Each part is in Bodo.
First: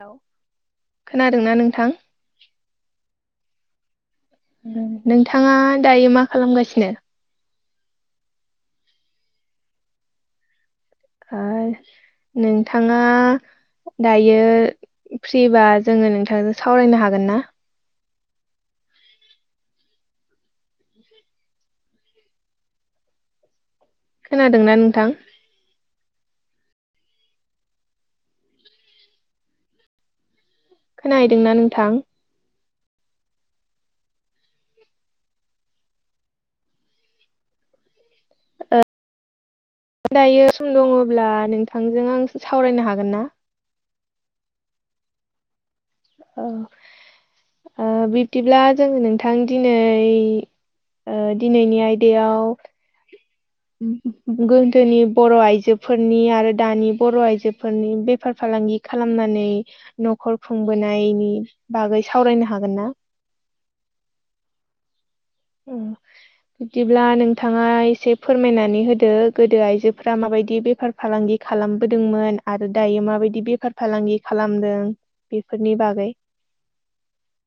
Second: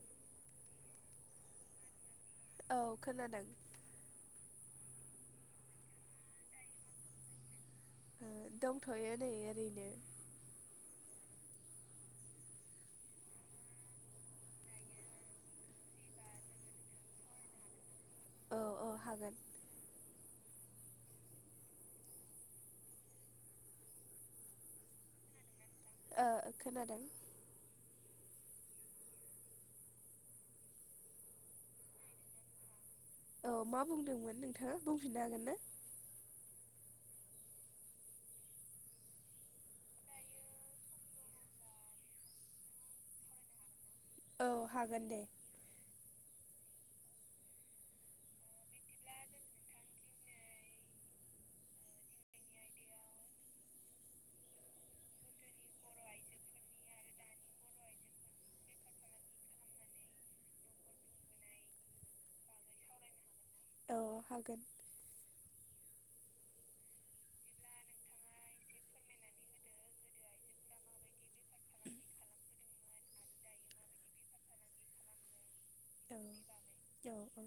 हेलौ खोनादोंना नोंथां? औ खोनादों। नोंथाङा दायो मा खालामगासिनो? ओ दंथयो नै ओरैनो। ओय नोंथाङा दायो फ्रिबा जोङो नोंथांजों सावरायनो हागोन ना? औ औ हागोन। [unintelligible] खोनादोंना नोंथां? ओ खोनादों। खोनाहैदोंना नोंथां? औ मा बुंदोंमोन नोंथाङा बुंफिननो हागोन ना? ओ दायो सम दङब्ला नोंथांजों आं सावरायनो हागोन ना? औ हागोन दे। औ ओ बिब्दिब्ला जोङो नोंथां दिनै ओ दिनैनि आयदायाव [unintelligible] गोदोनि बर आइजोफोरनि आरो दानि बर आइजोफोरनि बेफार फालांगि खालामनानै नखर खुंबोनायनि बागै सावरायनो हागोन ना? औ हागोन। उम बिदिब्ला नोंथाङा एसे फोरमायनानै होदो गोदो आइजोफोरा माबायदि बेफार फालांगि खालामबोदोंमोन आरो दायो माबायदि बेफार फालांगि खालामदों बेफोरनि बागै [unintelligible] औ औ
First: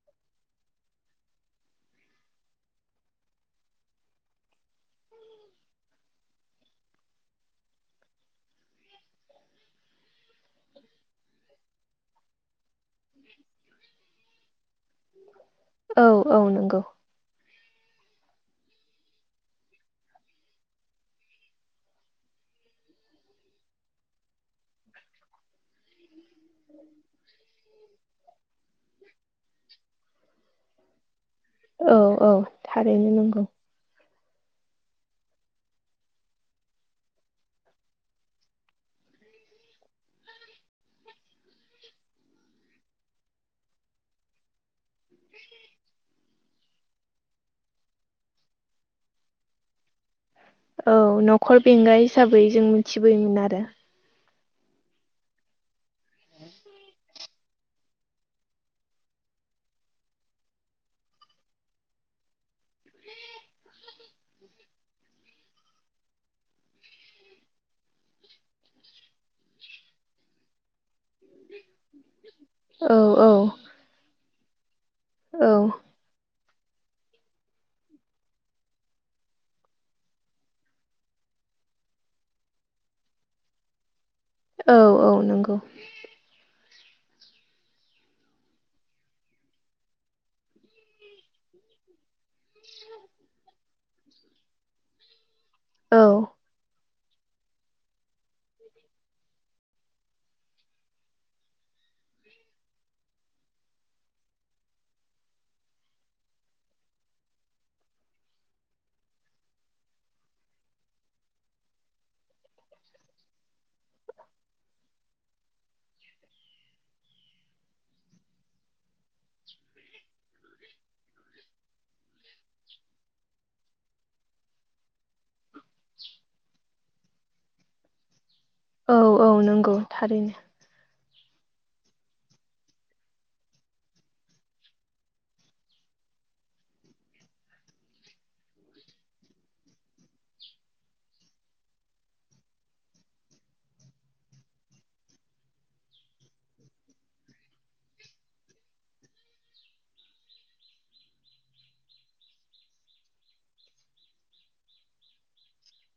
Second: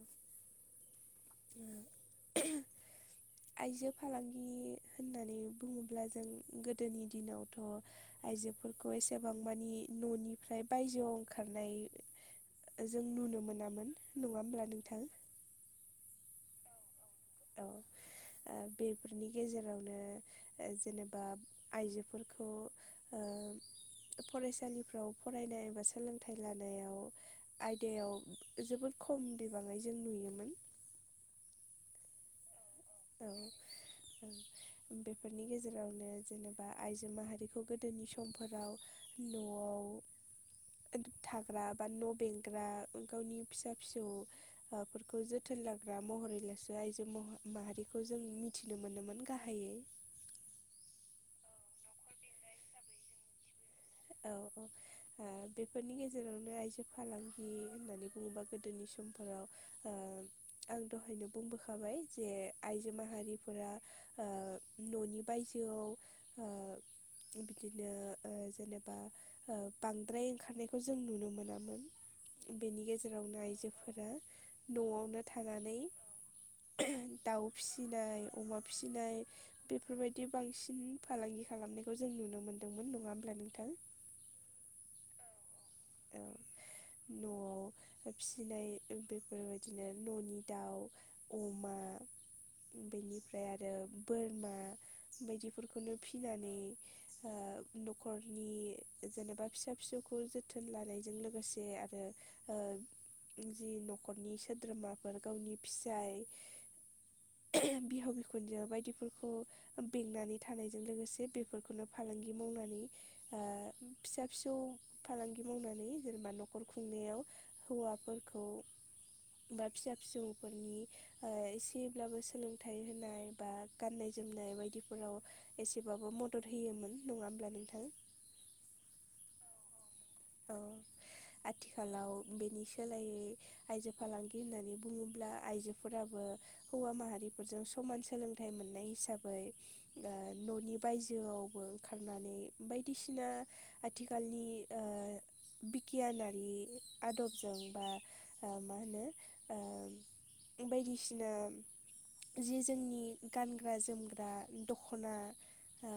[unintelligible] आइजो फालांगि होननानै बुङोब्ला जों गोदोनि दिनावथ' आइजोफोरखौ एसेबां मानि ननिफ्राय बायजोआव ओंखारनाय जों नुनो मोनामोन नङा होमब्ला नोंथां? औ औ नोंगौ। औ। ओ बेफोरनि गेजेरावनो ओ जेनोबा आइजोफोरखौ ओ फरायसालिफ्राव फरायनाय एबा सोलोंथाइ लानायाव आयदायाव जोबोद खम बिबाङै जों नुयोमोन। औ औ। थारैनो औ। नंगौ बेफोरनि गेजेरावनो जेनेबा आइजो माहारिखौ गोदोनि समफोराव न'आव [unintelligible] थाग्रा बा न' बेंग्रा गावनि फिसा फिसौ हौवाफोरखौ जोथोन लाग्रा महरैल'सो आइजो मह माहारि खौ जों मिथिनो मोनोमोन गाहायै। औ नखर बेंनाय हिसाबै जों मिथिबोयोमोन आरो। औ औ। ओ बेफोरनि गेजेरावनो आइजो फालांगि होननानै बुङोबा गोदोनि समफोराव ओ आं दहायनो बुंबोखाबाय जे आइजो माहारिफोरा ओ न'नि बायजोआव ओ बिदिनो ओ जेनो बा ओ बांद्राय ओंखारनायखौ जों नुनो मोनामोन। बेनि औ औ गेजेरावनो आइजोफोरा न'आवनो औ थानानै दाउ फिसिनाय अमा फिसिनाय बेफोरबायदि बांसिन फालांगि खालामनायखौ जों नुनो मोनदोंमोन नङा होमब्ला नोंथां? औ औ नंगौ। औ। न'आव फिसिनाय बेफोरबायदिनो न'नि दाउ अमा बेनिफ्राय आरो बोरमा बायदि फोरखौनो औ फिनानै ओ न'खरनि जेनेबा फिसा फिसौखौ जो थोन लानायजों लोगोसे आरो ओ जि न'खरनि सोद्रोमाफोर गावनि फिसाइ बिहाव-बिखुनजो बायदिफोरखौ बेंनानै थानायजों लोगोसे बेफोरखौनो फालांगि मावनानै ओ फिसा-फिसौ फालांगि मावनानै जेनेबा न'खर खुंनायाव हौवाफोरखौ बा फिसा-फिसौफोरनि ओ एसेब्लाबो सोलोंथाइ होनाय बा गाननाय-जोमनाय बायदिफोराव एसेबाबो मदद होयोमोन नङा होमब्ला नोंथां। औ औ नंगौ थारैनो औ आथिखालाव बेनि सोलायै आइजो फालांगि होननानै बुङोब्ला आइजोफोराबो हौवा माहारिफोरजों समान सोलोंथाइ मोननाय हिसाबै ओ न'नि बायजोआवबो ओंखारनानै बायदिसिना आथिखालनि ओ बिगियानारि आदबजों बा ओ मा होनो ओ बायदिसिना जि जोंनि गानग्रा-जोमग्रा दख'ना ओ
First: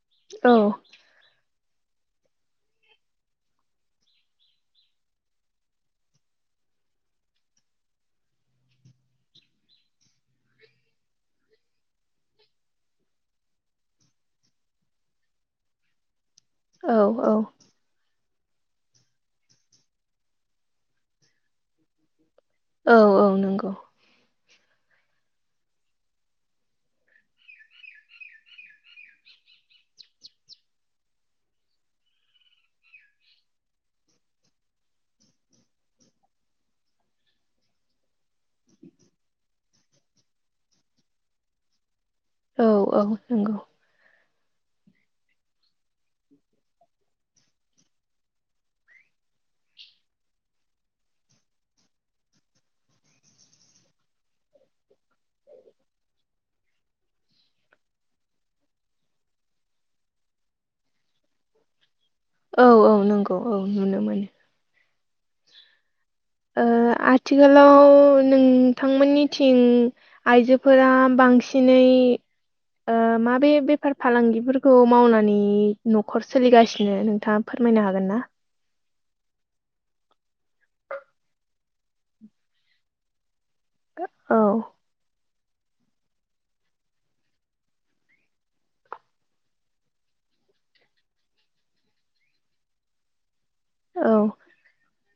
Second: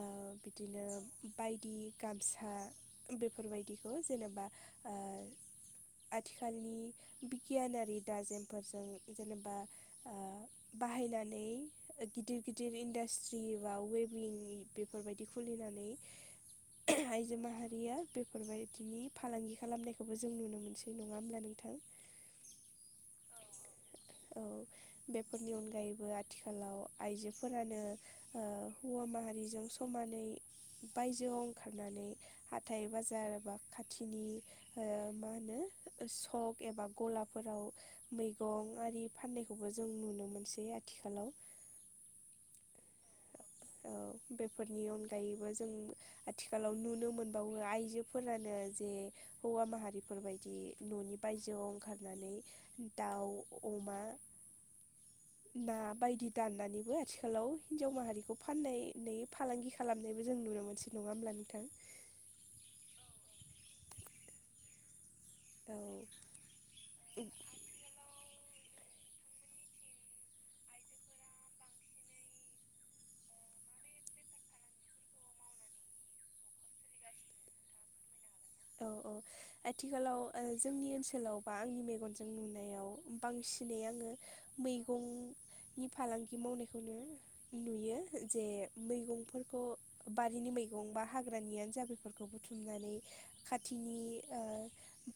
औ बिदिनो बायदि गामसा बे फोरबायदिखौ जेनेबा ओ आथिखालनि बिगियानारि दाजेमफोरजों जेनेबा ओ बाहायनानै गिदिर गिदिर इन्डास्ट्रि बा वेबिं बेफोरबायदि खुलिनानै [inaudible] औ आइजो माहारिया बे फोरबायदिनि फालांगि खालामनायखौबो जों नुनो मोनसै नङा होमब्ला नोंथां। औ औ नंगौ औ बेफोरनि अनगायैबो आथिखालाव आइजोफोरानो ओ हौवा माहारिजों समानै बायजोआव ओंखारनानै हाथाय बाजा र बा खाथिनि ओ मा होनो सक एबा गलाफोराव मैगं आरि फाननायखौबो जों नुनो मोनसै आथिखालाव औ औ नंगौ औ बेफोरनि अनगायैबो जों आथिखालाव नुनो मोनबावो आइजोफोरानो जे हौवा माहारिफोरबायदि न'नि बायजोआव ओंखारनानै दाउ, अमा ना बायदि दाननानैबो आथिखालाव हिनजाव माहारिखौ फाननायनि फालांगि खालामनायबो जों नुनो मोनसे नङा होमब्ला नोंथां। औ औ नंगौ औ नुनो मोनो। औ आथिखालाव नोंथांमोननिथिं आइजोफोरा बांसिनै ओ माबे बेफार फालांगिफोरखौ मावनानै न'खर सोलिगासिनो नोंथाङा फोरमायनो हागोन ना औ औ आथिखालाव ओ जोंनि ओनसोलाव बा आंनि मेगनजों नुनायाव बांसिन दिनै आङो औ मैगंनि फालांगि मावनायखौनो नुयो जे मैगंफोरखौ बारिनि मैगं बा हाग्रानियानो जा बेफोरखौ बुथुमनानै खाथिनि औ ओ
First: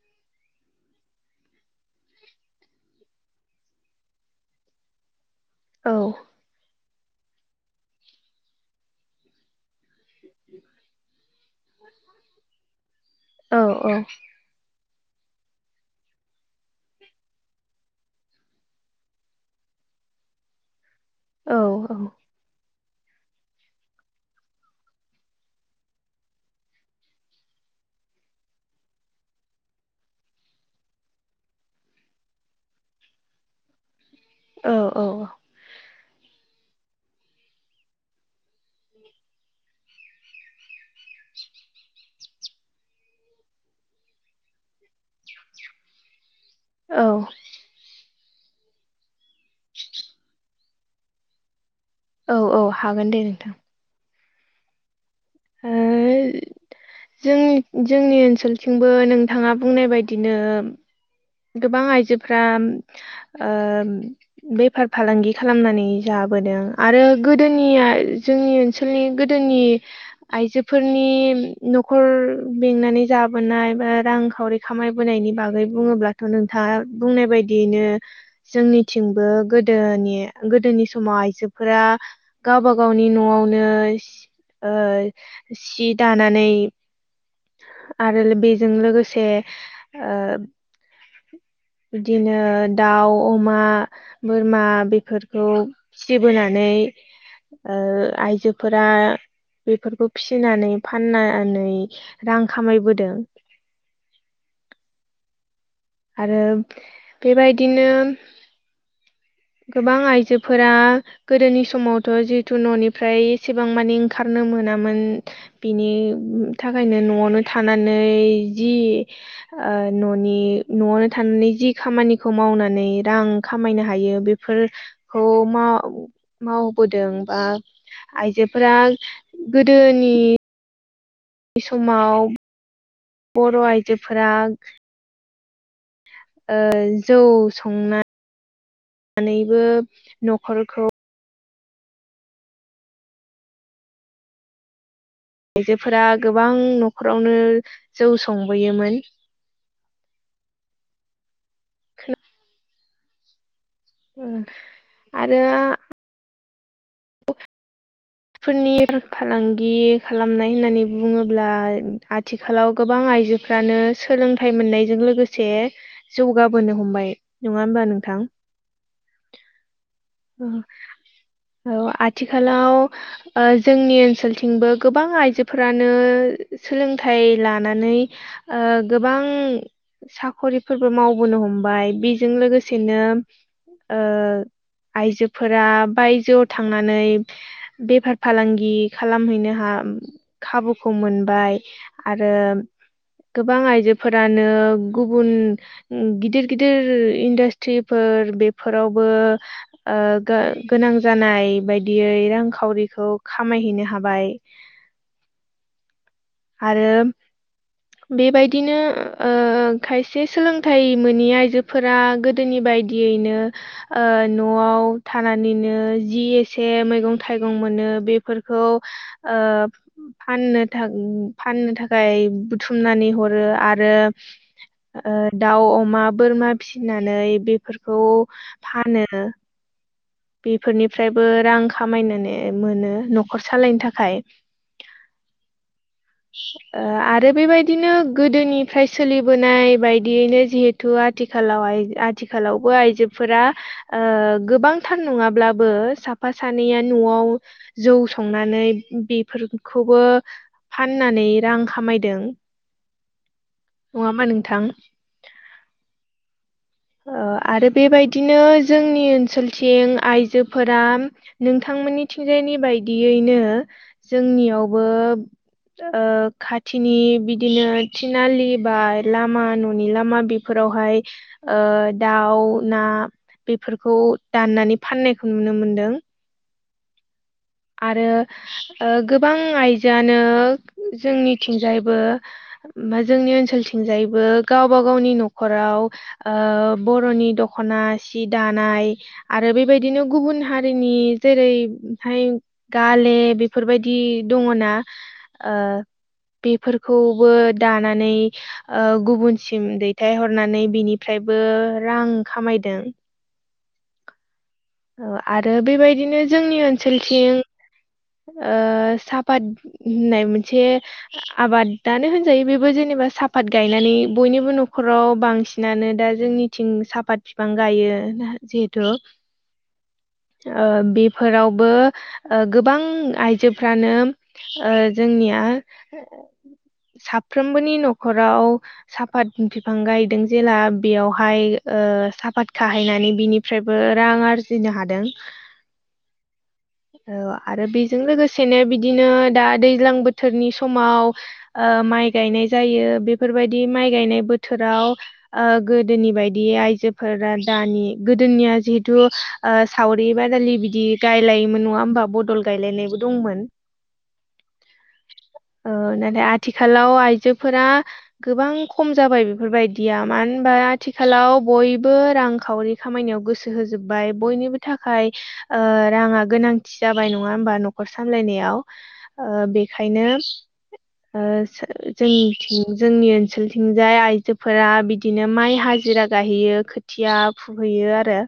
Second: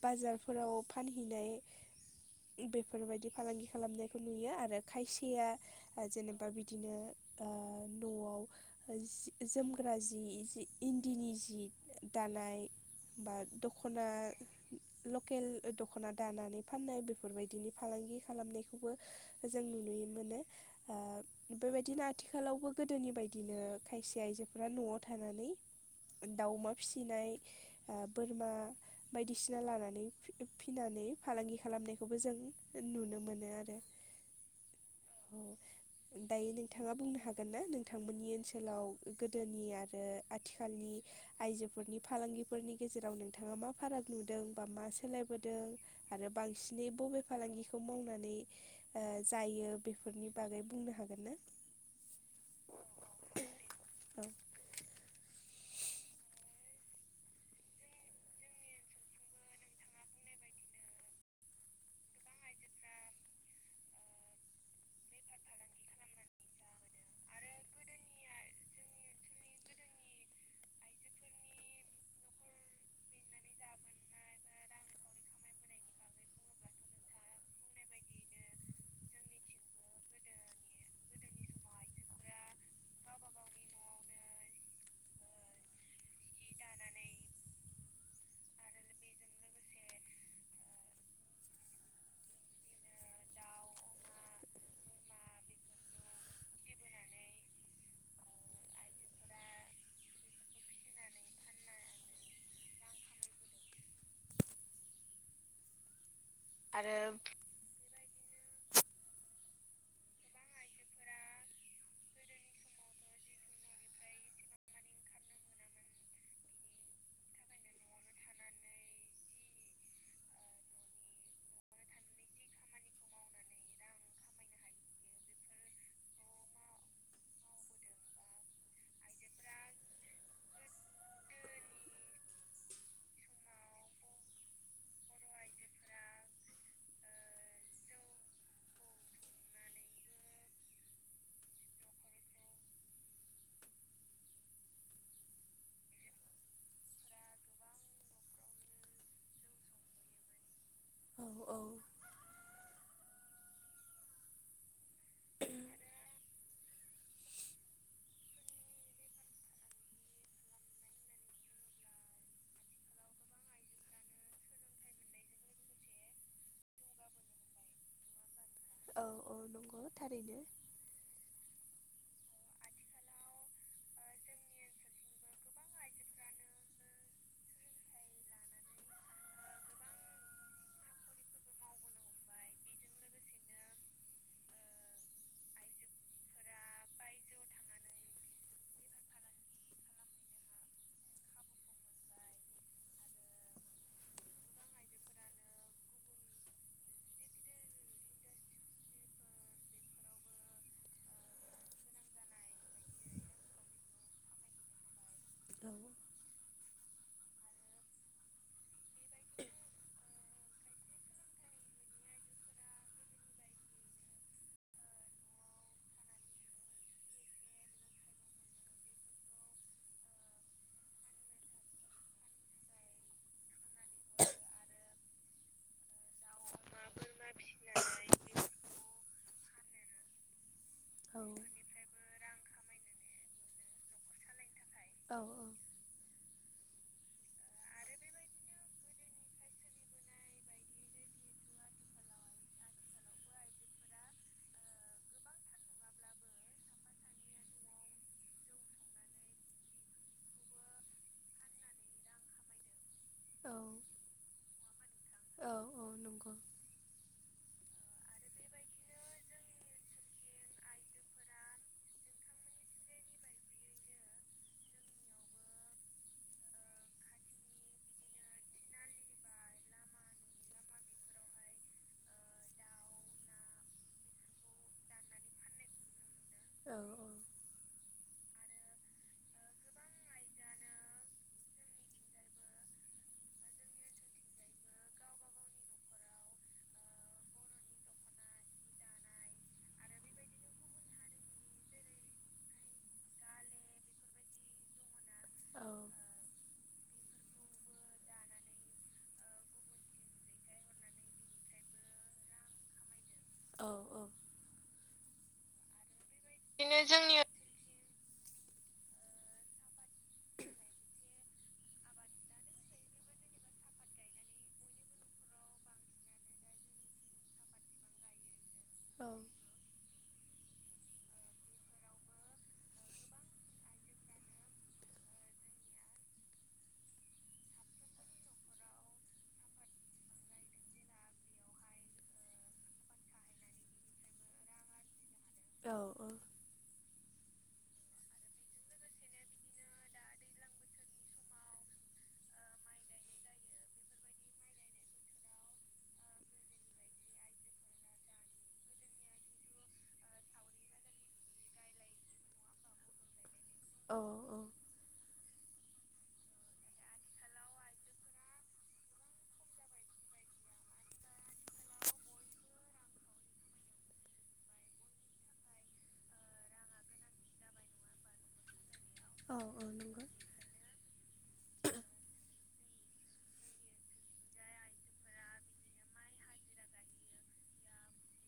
बाजारफोराव फानहैनाय बेफोरबायदि फालांगि खालामनायखौ नुयो आरो खायसेया औ जेनेबा बिदिनो ओ न'आव जोमग्रा जि इन्दिनि जि दानाय बा औ दख'ना लकेल दख'ना दानानै फाननाय बेफोरबायदिनि फालांगि खालामनायखौबो जों नुनो मोनो ओ औ बेबायदिनो आथि आथिखालावबो गोदोनि बायदिनो खायसे आयजोफोरा न'आव थानानै दाउ अमा फिसिनाय ओ बोरमा बायदिसिना लानानै फिनानै फालांगि खालामनायखौबो जों नुनो मोनो आरो औ औ अ दायो नोंथांङा बुंनो हागोन ना नोंथांमोननि ओनसोलाव गोदोनि आरो आथिखालनि आइजोफोरनि फालांगिफोरनि गेजेराव नोंथांङा मा फाराग नुदों बा मा सोलायबोदों आरो बांसिनै औ बबे फालांगि बेखौ मावनानै जायो बेफोरनि बागै बुंनो हागोन ना औ औ हागोन दे नोंथां औ ओ जोंनि जोंनि ओनसोलथिंबो नोंथांङा बुंनाय बायदिनो गोबां आइजोफ्रा ओ बेफार फालांगि खालामनानै जाबोदों आरो गोदोनिया जोंनि ओनसोलनि गोदोनि आइजोफोरनि न'खर बेंनानै जाबोनाय बा रांखावरि खामायबोनायनि बागै बुङोब्लाथ' नोंथांङा बुंनाय बायदियैनो जोंनिथिंबो गोदोनि गोदोनि समाव आइजोफोरा गावबा गावनि न'आवनो ओ सि दानानै आरो बेजों लोगोसे ओ बिदिनो दाउ अमा बोरमा बेफोरखौ फिबोनानै ओ आइजोफोरा बेफोरखौ फिनानै फाननानै रां खामायबोदों आरो बेबायदिनो गोबां आइजोफोरा गोदोनि समावथ' जिहेतु न'निफ्राय एसेबां माने ओंखारनो मोनामोन। बिनि थाखायनो न'आवनो थानानै जि ओ न'नि न'आवनो थानानै जि खामानिखौ मावनानै रां खामायनो हायो बे फोर खौ मावबोदों बा आयजोफोरा गोदोनि बे समाव बर' आइजोफोरा ओ जौ संनानैबो न'खरखौ आइजोफोरा गोबां न'खरावनो जौ संबोयोमोन। औ औ [unintelligible] आरो फोरनि फालांगि खालामनाय होननानै बुङोब्ला आथि खालाव गोबां आइजोफ्रानो सोलोंथाइ मोननायजों लोगोसे जौगाबोनो हमबाय नङा होमबा नोंथां औ औ नंगौ थारैनो औ आथिखालाव ओ जोंनि ओनसोलथिंबो गोबां आइजोफोरानो सोलोंथाइ लानानै ओ गोबां साख'रिफोरबो मावबोनो हमबाय बेजों लोगोसेनो आइजोफोरा बायजोआव थांनानै बेफार फालांगि खालामहैनो हा खाबुखौ मोनबाय आरो गोबां आइजोफोरानो गुबुन गिदिर गिदिर इन्डास्ट्रिफोर बेफोरावबो गोनां जानाय बायदियै रांखावरिखौ खामायहैनो हाबाय [inaudible] आरो बेबायदिनो खायसे सोलोंथाइ मोनि आइजोफोरा गो गोदोनि बायदियैनो न'आव थानानैनो जि एसे मैगं थाइगं मोनो बेफोरखौ फाननो फाननो थाखाय बुथुमनानै हरो आरो ओ दाउ मा बोरमा फिनानै बेफोरखौ फानो औ बेफोरनिफ्रायबो रां खामायनानै मोनो न'खर सालायनो थाखाय औ औ [inaudible] ओ आरो बेबायदिनो गोदोनिफ्राय सोलिबोनाय बायदियैनो जिहुते थ आथिखालाव आइ आथिखालावबो आइजोफोरा ओ गोबां थार नंङाब्लाबो साफा सानैया न'आव जौ संनानै बेफोरखौबो फाननानै रां खामायदों औ नंङा होमबा नोंथां औ औ नंगौ ओ आरो बेबायदिनो जोंनि ओनसोलथिं आइजोफोरा नोंथांमोननिथिंजायनि बायदियैनो जोंनियावबो खाथिनि बिदिनो थिनालि बा लामा न'नि लामा बे फोरावहाय दाउ ना बेफोरखौ दाननानै फाननायखौ नुनो मोनदों औ औ आरो गोबां आइजोआनो जोंनिथिंजायबो मा जोंनि ओनसोलथिंजायैबो गावबा गावनि न'खराव बर'नि दख'ना सि दानाय आरो बेबायदिनो गुबुन हारिनि जेरैहाय गाले बेफोरबायदि दङ ना औ बेफोरखौबो दानानै ओ गुबुनसिम दैथायहरनानै बिनिफ्रायबो रां खामायदों औ औ औ आरो बेबायदिनो जोंनि बिदिनो ओनसोलथिं ओ साफात होननाय मोनसे आबादानो होनजायो बेबो जेनेबा साफात गायनानै बयनिबो न'खराव बांसिन बिनानो दा जोंनिथिं साफात बिफां गायो जिहेथु ओ बेफोरावबो ओ गोबां आइजोफ्रानो ओ जोंनिया साफ्रोमबोनि न'खराव साफात बिफां गायदों जेला बेयावहाय ओ साफाद खाहायनानै बिनि निफ्रायबो रां आरजिनो हादों औ औ [inaudible] औ आरो बेजों लोगोसेनो बिदिनो दा दैज्लां बोथोरनि समाव ओ माइ गायनाय जायो बेफोरबायदि माइ गायनाय बोथोराव ओ गोदोनि बायदि आयजोफोरा दानि गोदोनिया जिहेथु ओ सावरि बादालि बिदि गायलायोमोन नंङा होमबा बदल गायलायनायबो दंमोन। औ औ औ नाथाय आथिखालाव आइजोफोरा गोबां खम जाबाय बेफोरबायदिया मानो होनबा आथिखालाव बयबो रांखावरि खामायनायाव गोसो होजोब्बाय बयनिबो थाखाय ओ राङा गोनांथि जाबाय नङा होमबा न'खर सामलायनायाव। औ ओ औ नंगौ बेखायनो ओ जों जोंनि ओनसोलथिंजाय आइजोफोरा बि बिदिनो माइ हाजिरा गायहैयो खोथिया फुहैयो आरो।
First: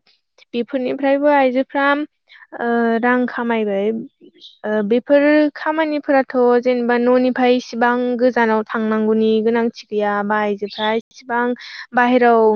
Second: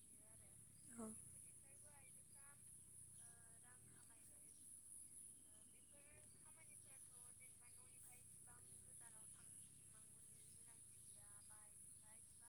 औ बेफोरनिफ्रायबो आइजोफ्रा ओ रां खामायबाय। ओ बेफोर खामानिफोराथ' जेनेबा न'निफाय इसिबां गोजानाव थांनांगौनि गोनांथि थि गैया आयजोफ्रा इसिबां बायहेराव